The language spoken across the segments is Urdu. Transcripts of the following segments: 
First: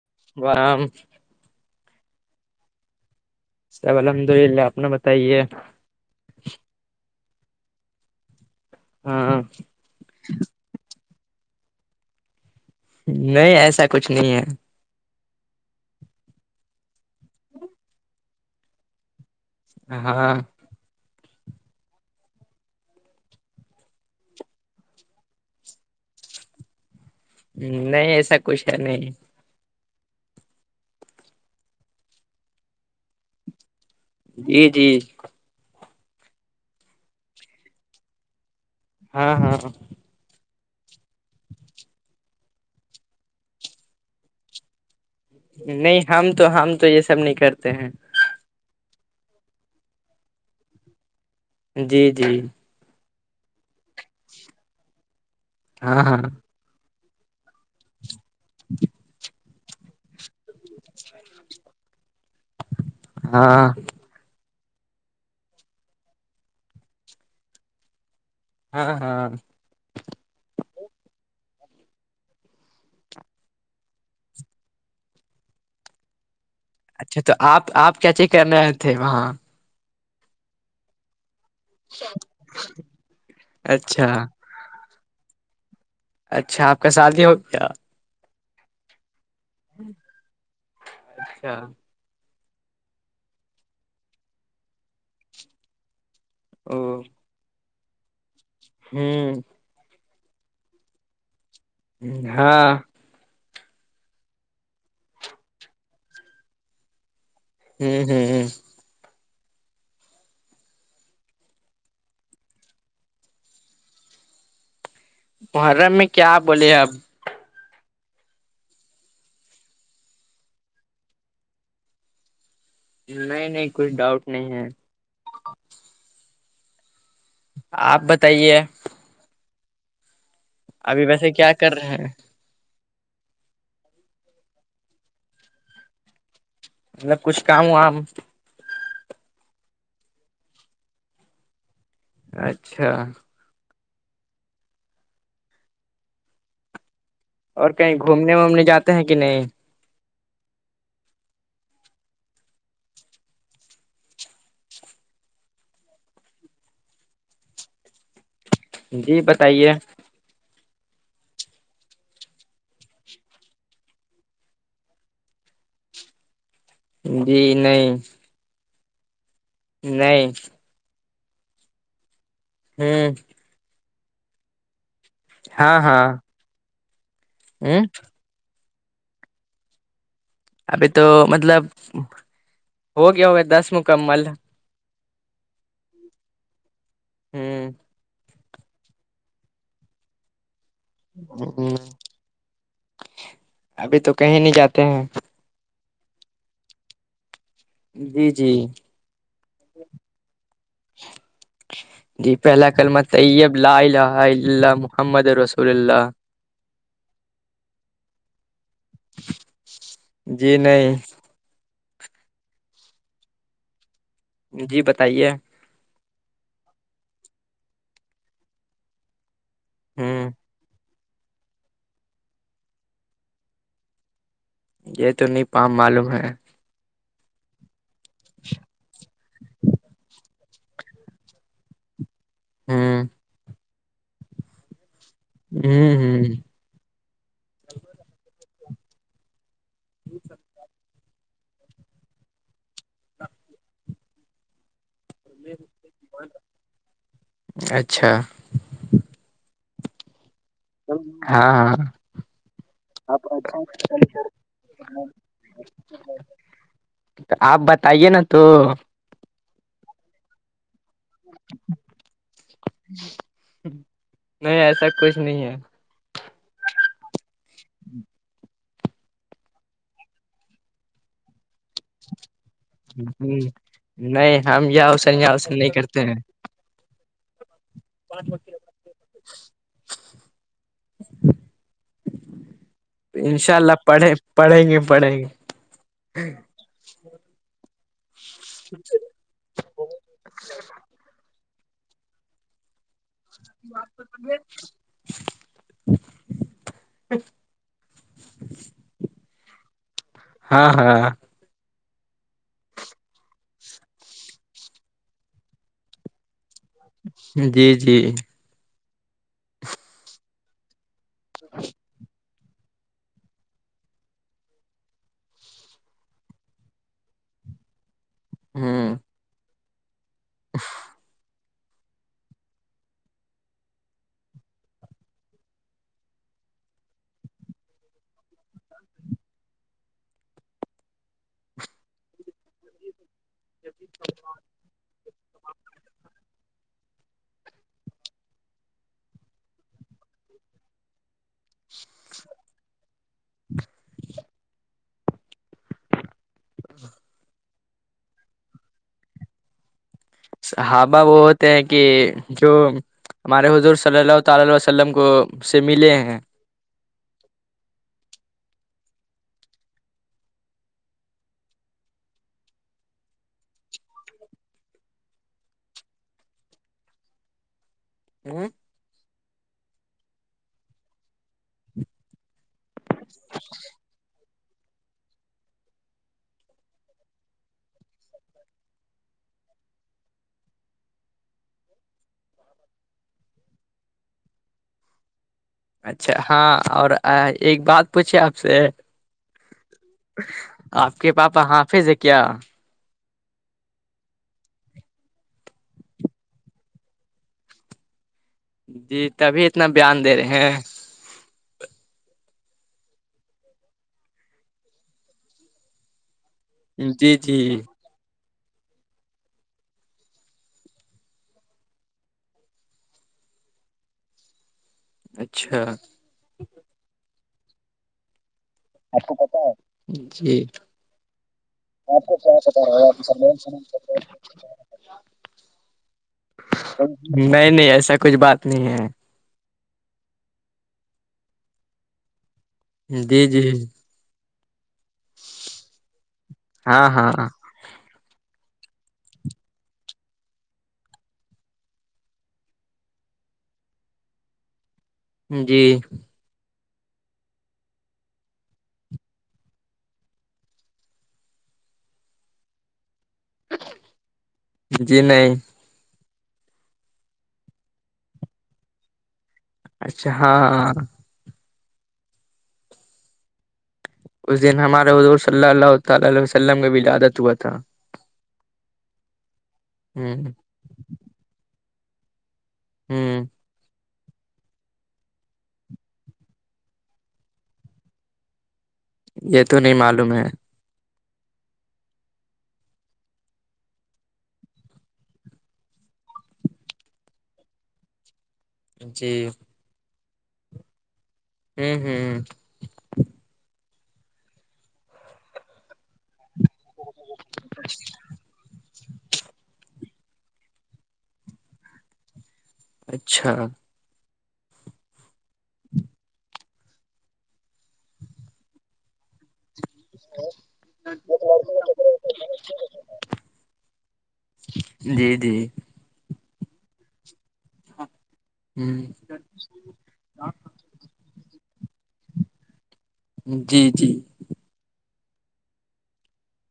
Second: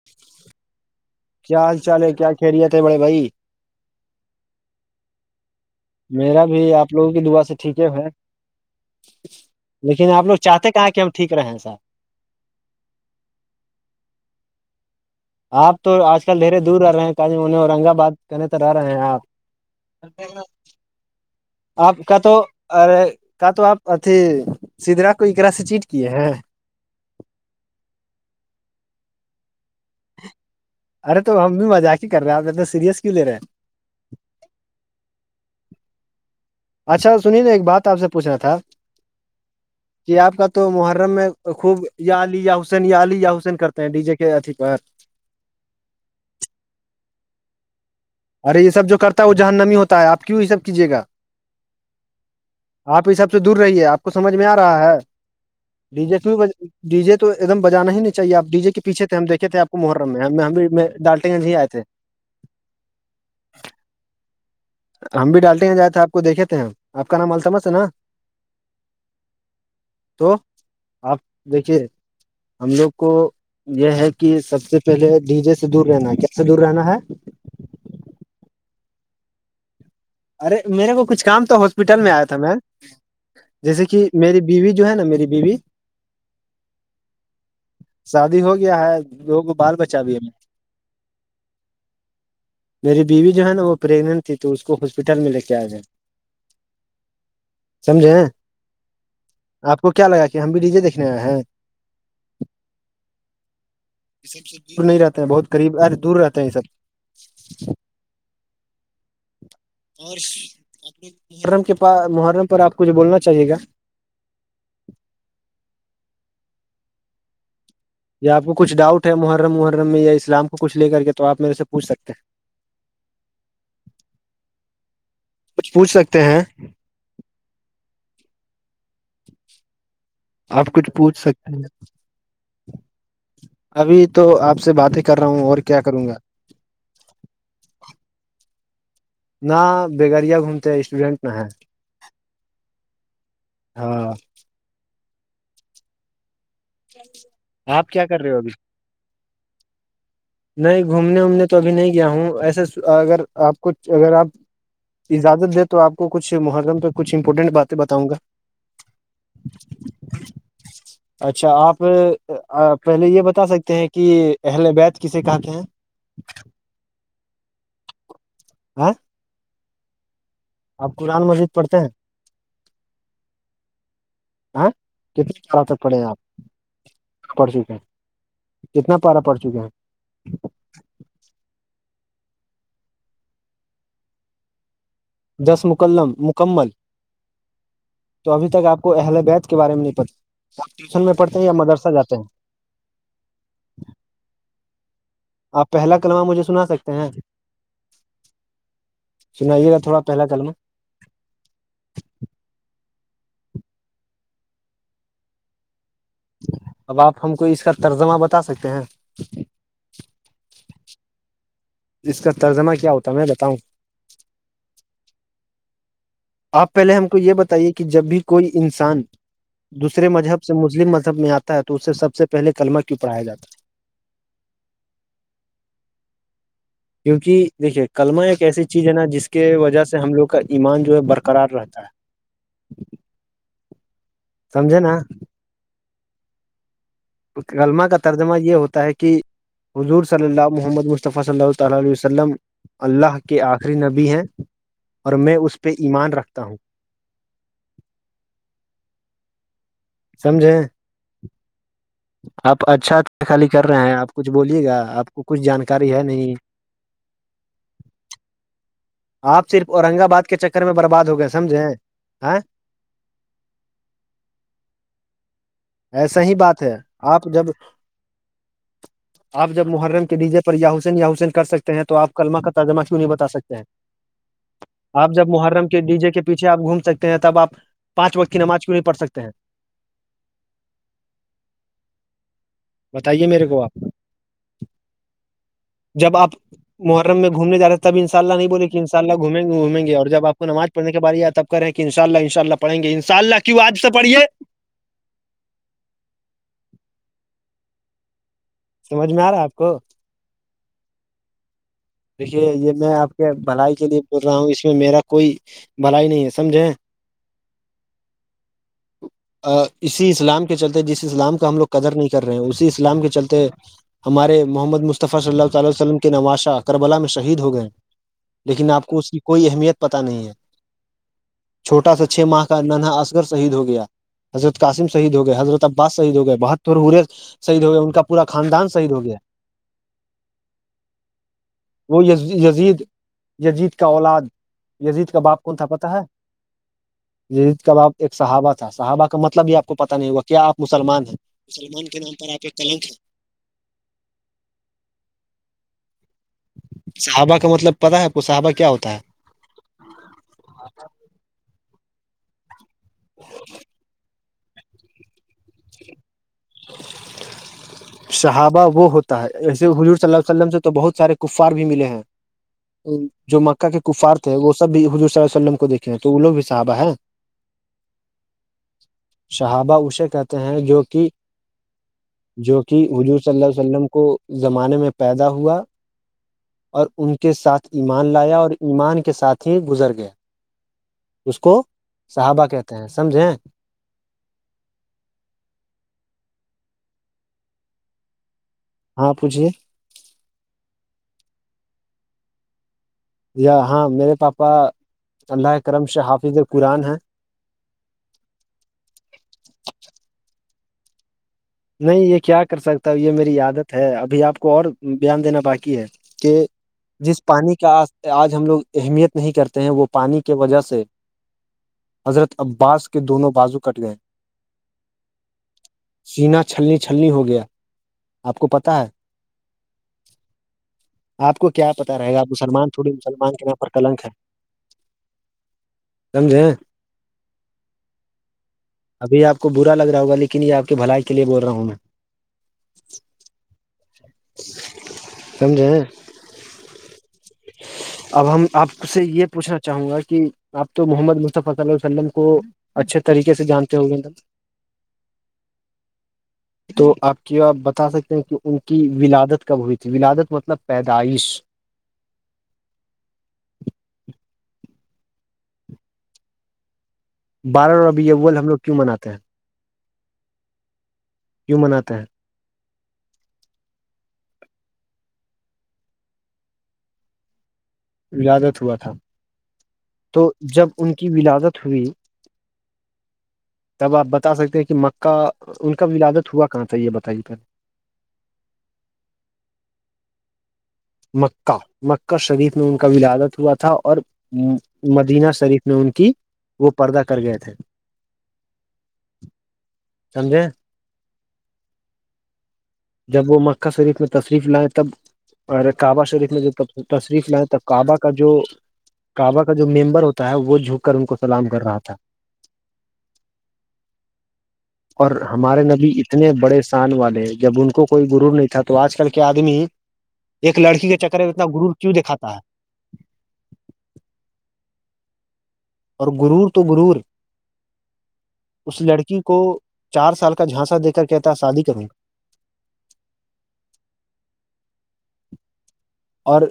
[inaudible] وہم کیا حال چال ہے کیا کھیریے تھے بڑے بھائی سر الحمد للہ آپ نے بتائیے میرا بھی آپ لوگوں کی دعا سے ٹھیکے ہے ہاں لیکن آپوگ چاہتے ہیں کہاں کہ ہم ٹھیک رہے ہیں سر نہیں ایسا کچھ نہیں ہے آپ تو آج کل دھیر دور رہے ہیں کان منے اورنگ آباد کہنے تو رہے ہیں آپ ابے ہاں میں آپ کا تو ارے کا تو آپ اھی سدرا کو اکرا سے چیٹ کیے ہیں نہیں ایسا کچھ ہے نہیں ارے تو ہم بھی مزاق ہی کر رہے ہیں آپ ا تو سیریس کیوں لے رہے ہیں جی جی اچھا سنی نا ایک بات آپ سے پوچھنا تھا ہاں ہاں ہاں کہ آپ کا تو محرم میں خوب یا علی یا حسین یا علی یاحسین کرتے ہیں ڈی جے کے اھی نہیں ہم تو ہم تو یہ سب نہیں کرتے ہیں ارے یہ سب جو کرتا ہے وہ جہن نمی ہوتا ہےپ کیوں یہ سب کیجیےا جی جی آپ اس سب سے دور رہیے آپ کو سمجھ میں آ رہا ہے ہاں ڈی جے ہاں کی ڈی جے تو ایک دم بجانا ہی نہیں چاہیےپ ڈی جے کے پیھے تھے ہم دیکھے تھےپ کو محرم میں ہم ہم بھی میں ڈالٹیں گ نہیں آئے تھے ہاں ہم بھی ڈالتے ہیں جات تھے آپ کو دیکھے تھ ہیں آپ کا نام التمس ہے نا ہاں ہاں تو آپ دیکھیے ہم لوگ کو یہ ہے کہ سب سے پہلے ڈی جے سے دور رہنا کیس دور رہنا ہے اچھا تو آپ آپ کیا چ کر رہے تھے وہاں ارے میرے کو کچھ کام تو ہاسپٹل میں آیا تھا میں جیسے کہ اچھا میری بیوی جو ہے نا میری بیوی اچھا آپ کا شادی ہو کیایا شادی ہو گیا ہے لوگوں کو بال بچا بھی ہم نے اچھا میری بیوی جو ہے نا وہ پریگنٹ تھی تو اس کو ہاسپٹل میں لے کے آ گئے او سمجھیں ہیں ہوں آپ کو کیا لگا کہ ہم بھی ڈی جے دیکنے آئے ہیں ہاں یہ سب سے دور نہیں رہتے ہیں بہت قریب آج دور رہتے ہیں یہ سب ہوں ہوں ہوں اور محرم کے پاس محرم پر آپ کوھ بولنا چاہیے گا محرم میں کیا بولیے اب یا آپ کو کچھ ڈاؤٹ ہے محرم محرم میں یا اسلام کو کچھ لے کر کے تو آپ میرے سے پوھ سکتے ہیں نہیں نہیں کچھ ڈاؤٹ نہیں ہے کچھ پوچھ سکتے ہیں آپ بتائیے آپ کچھ ابھی پوچھ ویسے سکتے کیا ہیں کر رہے ابھی تو آپ سے بات ہی کر رہا ہوں اور کیا کروں گا مطلب کچھ کام وم نہ بیگڑیا گھومتے اسٹوڈینٹ نہ ہے اچھا ہاں ج اور کہیں گھومنے وومنے جاتے ہیں کہ نہیں نہیں گھومنے وومنے تو ابھی نہیں گیا ہوں ایسے اگر آپ کچھ اگر آپ اجازت دے تو آپ کو کچھ محرم پہ کچھ امپورٹنٹ باتیں بتاؤں گا جی بتائیے اچھا آپ پہلے یہ بتا سکتے ہیں کہ اہل بیت کسے کہتے ہیں ج جی نہیں ہاں نہیں آپ قرآن مجید پڑھتے ہیں ہوں کتنی پارہ تک ہاں پڑے ہاں آپ پڑسی ہ میں کتنا پارا پڑ چکے ہیں ابھی تو مطلب ہو گیا ہو گا دس مکمل دس مکمل ہوں تو ابھی تک آپ کو اہل بیت کے بارے میں نہیں پتا س ٹیشن ابھی تو کہیں نہیں جاتے ہیں آپ پہلا کلمہ مجھے سنا سکتے ہیں جی جی سنائیے گا تھوڑا پہلا کلمہ جی پہلا کللمہ طیب لا الہ الا اللہ محمد رسول اللہ صلی اللہ علیہ وسلم اب آپ ہم کو اس کا ترجمہ بتا سکتے ہیں جی نہیں اس کا ترجمہ کیا ہوتا ہے میں بتاؤں جی بتائیے آپ پہلے ہم کو یہ بتائیے کہ جب بھی کوئی انسان دوسرے ہوں مذہب سے مسلم مذہب میں آتا ہے تو اسے سب سے پہلے کلمہ کیوں پڑھایا جاتا ہے یہ تو نہیں پم معلوم ہے کیونکہ دیکھیے کلمہ ایک ایسی چیز ہے نا جس کے وجہ سے ہم لوگ کا ایمان جو ہے برقرار رہتا ہے [inaudible] سمجھے نا ہ ہ کلمہ کا ترجمہ یہ ہوتا ہے کہ حضور صلی اللہ محمد مصطفی صلی اللہ علیہ وسلم علیہ وسلم اللہ کے آخری نبی ہیں اور میں اس پہ ایمان رکھتا ہوں اچھا سمجھیں ہاں ہاں آپ اچھا خالی کر رہے ہیں آپ کچھ بولیے گا آپ کو کچھ جانکاری ہے نہیں آپ بتائیے نا تو آپ صرف اورنگ آباد کے چکر میں برباد ہو گئے سمجھے نہیں ایسا کچھ نہیں ہے ایسا ہی بات ہے آپ جب آپ جب محرم کے ڈیجے پر یاحسن یا حسین کر سکتے ہیں تو آپ کلمہ کا ترجمہ کیوں نہیں بتا ہ سکتے ہیں نہیں ہم یا آپ حسین جب یا حسین محرم نہیں کے ڈی کرتے جے ہیں کے پیٹ آپ گھوم سکتے ہیں تب آپ پانچ وقت کی نماز کیوں نہیں پڑ سکتے ہیں بتائیے میرے انشاء کو اللہ آپ پڑھے پڑھیں گے پڑھیں گے جب آپ محرم میں گھومنے ج رہے ہیں تب انشاء اللہ نہیں بولے کہ ان شاء اللہ گھیں گے گھیں گے اور ج آپ کو نماز پڑھ کے بع آیاب کریں کہ انشء ال انشاءلہ پڑیں گے ان شاء اللہ کیوں آج سے پڑھیے ا [unintelligible] سمجھ میں آ رہا ہے آپ کو ہاں ہاں دیکھیے یہ میں آپ کے بھلائی کے لیے بول رہا ہوں اس میں میرا کوئی بھلائی نہیں ہے سمجھیں جی جی اسی اسلام کے چلتے جس اسلام کا ہم لوگ قدر نہیں کر رہے ہیں اسی اسلام کے چلتے محمد مصطفی صلی اللہ تعالی علیہ وسلم کی نماشا کربلا میں شہید ہو گئے لیکن آپ ہوں کو اس کی کوئی اہمیت پتہ نہیں ہے چھوٹا سا چھ ماہ کا ننا اصغر شہید ہو گیا حضرت قسمحہید ہو گئے حضرت عباس شہید ہو گئے بہت پ ہ رہے شہید ہو گیا ان کا پورا خاندان شہید ہو گیا [inaudible] وہ یزید یزید کا اولاد یزید کا باپ کون تھا پت ہے جید کباب ایک صحابہ تھا صحابہ کا مطلب بھی آپ کو پتا نہیں ہوگا کیا آپ مسلمان ہیں سلمان کے نام پر آپ ایک کلم تھا صحابہ کا مطلب پتاہ ہےپ کو صحابہ کیا ہوتا ہے ہاں با وہ ہوتے ہیں کہ جو ہمارے حضور صلی اللہ تع وسلم کو سے ملے ہیں شحابہ وہ ہوتا ہے ایسے حضور صلی اللہ عیہ وسلمم سے تو بہت سارے کفار بھی ملے ہیں جو مکہ کے کفارات ہے وہ سب بھی حضور صلی ال عیہ وسلم کو دیکھے ہیں تو وہ لگ بھی صحابہ ہے ہ شہابہ اے کہتے ہیں جو کہ جو کہ وجور صلی اللہ علیہ وسلم کو زمانے میں پیدا ہوا اور ان کے ساتھ ایمان لایا اور ایمان کے ساتھ ہی گزر گیا اس کو صحابہ کہتے ہیں سمجھیں اچھا ہاں اور ایک بات پوچھے آپ سے ہاں پوچھیے آپ کے پاپا حافظ ہے کیا یا ہاں میرے پاپا اللہ کرم ش حافظ ال قرآن ہیں جی تبھی اتنا بیان دے رہے ہیں نہیں یہ کیا کر سکتا ہ یہ میری عادت ہے ابھی آپ کو اور بیان دینا باقی ہے کہ جی جس پانی جی کا آج ہم لوگ اہمیت نہیں کرتے ہیں وہ پانی کی وجہ سے حضرت عباس کے دونوں بازو کٹ گئے اچھا سینا چھلنی چھلنی ہو گیا آپ کو پتا ہے اپ کو پتہ ہے جی آپ کو کیا پتا رہے گا آپ مسلمان تھوڑی مسلمان کے نام پر کلنک ہے [inaudible] سمجھے نہیں نہیں ایسا کچھ بات نہیں ہے ابھی آپ کو برا لگ رہا ہوگا لیکن یہ آ کی بھلائی کے لیے بول رہا ہوں میں جی جی سمجھے ہاں ہاں اب ہم آپ سے یہ پوچھنا چاہوں گا کہ آپ تو محمد مصطفی صلی عیہ وسلم کو اچھے طریقے سے جانتے ہو گے نا جی تو آپ کیا بتا سکتے ہیں کہ ان کی ولادت کب ہوئی تھی ولادت مطلب پیدائش جی نہیں بارہ ربیع الاول ہم لوگ کیوں مناتے ہیں اچھا ہاں کیوں مناتے ہیں اس دن ہمار حضور صلی اللہ تعی عیہ وسلم کا ولادت ہوا تھا ولادت ہوا تھا ہ تو جب ان کی ولادت ہوئی ہوں تب آپ بتا سکتے ہیں کہ مکہ ان کا ولادت ہوا کہا تھا یہ بتائیے پہلے یہ تو نہیں معلوم ہے مکہ مکہ شریف میں ان کا ولادت ہوا تھا اور مدینہ شریف میں ان کی وہ پردہ کر گئے تھے [inaudible] جی سمجے ہوں ہوں جب وہ مکہ شریف میں تشریف لائے تب اور کعبہ شریف میں تشریف لائے تب کعبہ کا جو کعبہ کا جو ممبر ہوتا تا ہے وہ جھک کر ان کو سلام کر رہا تھا اچھا اور ہمارے نبی اتنے بڑے شان والے ہیں جب ان کو کوئی گرور نہیں تھا تو آج کل کے آدمی ایک لڑکی کے چکر میں اتنا گرور کیوں دکھاتا ہے جی جی اور گرور تو گرور ہ اس لڑکی کو چار سال کا جھانسا دے کر کہتا ہے شادی کرو جی جی اور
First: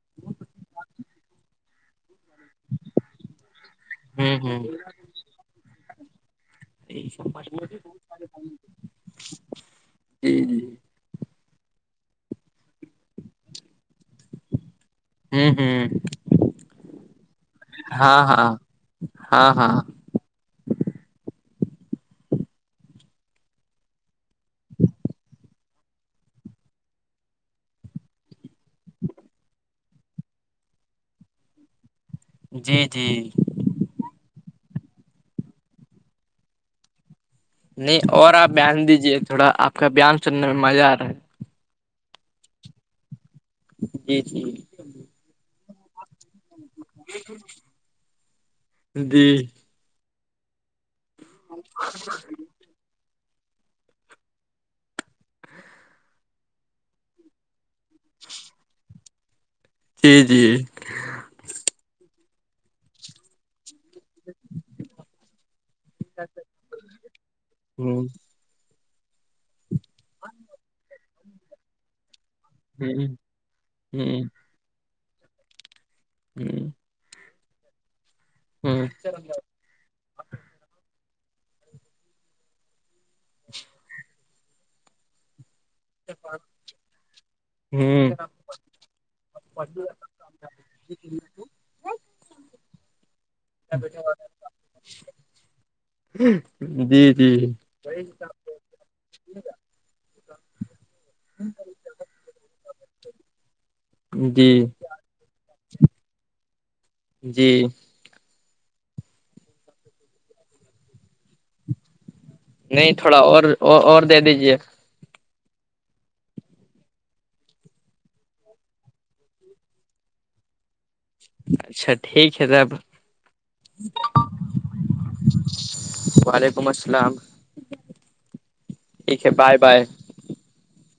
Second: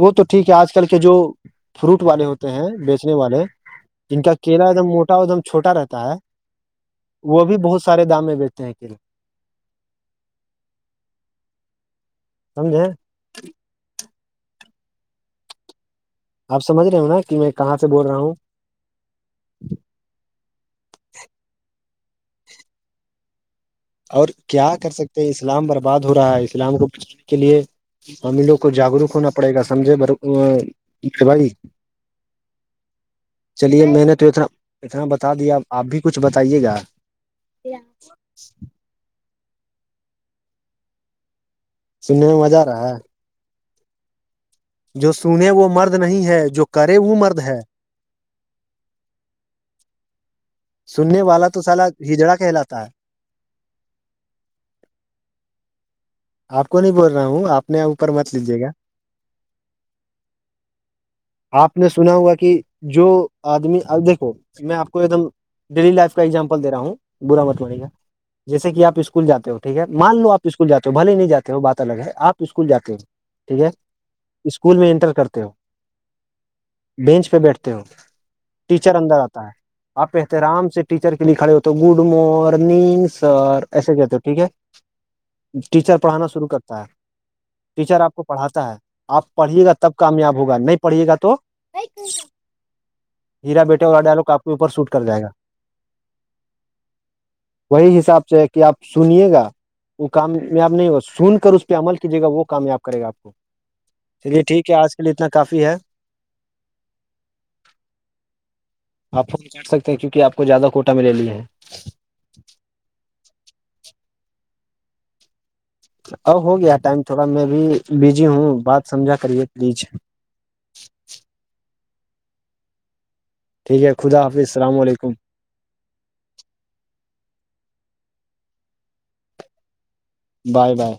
وہ تو ٹھیک ہے آج کل کے جو فروٹ والے ہوتے ہیں بیچنے والے جن ہ کا ہ کیلا ایک دم موٹا ایک دم چھوٹا رہتا ہے وہ بھی بہت سارے دام میں بیچتے ہیں جی جی سمجھے ہوں ہوں آپ سمجھ رہے ہو نا کہ میں کہاں سے بول رہا ہوں ہاں ہاں ہاں اور کیا کر سکتے ہیں اسلام برباد ہو رہا ہے اسلام کو پوچھنے کے لیے ہم ان لوگ کو جاگروک ہونا پڑے گا سمجھے بھائی جی جی چلیے میں نے تو اتنا اتنا بتا دیا آپ بھی کچھ بتائیے گا نہیں اور آپ بیان دیجیے تھوڑا آپ کا بیان سننے میں مزہ آ رہا ہے سننے میں مزہ آ رہا ہے جی جی جو سنے وہ مرد نہیں ہے جو کرے وہ مرد ہے ج سننے والا تو سالا ہجڑا کہلاتا ہے آپ کو نہیں بول رہا ہوں آپ نے اوپر مت لیجیے گا جی جی آپ نے سنا ہوگا کہ جو آدمی ابیکھو میں آپ کو ایک دم ڈیلی لائف کا ایگزامپل د رہا ہوں برا متوے کا جیسے کہ آپ اسکول جے ہو ٹھیک ہے مان لو آپ اسکولاتے ہو بل ہی نہیں جے ہو بات الگ ہے آپ اسکول جاتے ہو ٹھیک ہے اسکول میں انٹر کرتے ہو بینچ پہ بیٹھتے ہو ٹیچر اندر آتا ہے آپ کہتے آرام سے ٹیچر کے لیے کھڑے ہوتے گڈ مارننگ سر ایسے کہتے ہو ٹھیک ہے ٹیچر پڑھانا شروع کرتا ہے ٹیچر آپ کو پڑھاتا ہے آپ پڑھیے گا تب کامیاب ہوگا نہیں پڑھیے گا تو ہیرا بیٹے اور ڈلو کاپ کے اوپر سوٹ کر جائے گا جی جی وہی حساب سے ہے کہ آپ سنیے گا وہ کامیاب نہیں ہوگا سن کر اس پہ عمل کیجیے گا وہ کامیاب کرے گا آپ کو چلیے جی ٹھیک ہے آج کے اتنا کافی ہے جی آپ فون چ سکتے ہیں کیونک آپ کو زیادہ کوٹا مے لی ہے نہیں تھوڑا اور اور دے دیجیے ا ہو گیا ٹائم تھوڑا میں بھی بزی ہوں بات سمجھا کریے پلیز اچھا ٹھیک ہے تب ٹھیک ہے خد حافظسلام علیکم وعلیکم السلام ٹھیک ہے بائے بائے بائے بائے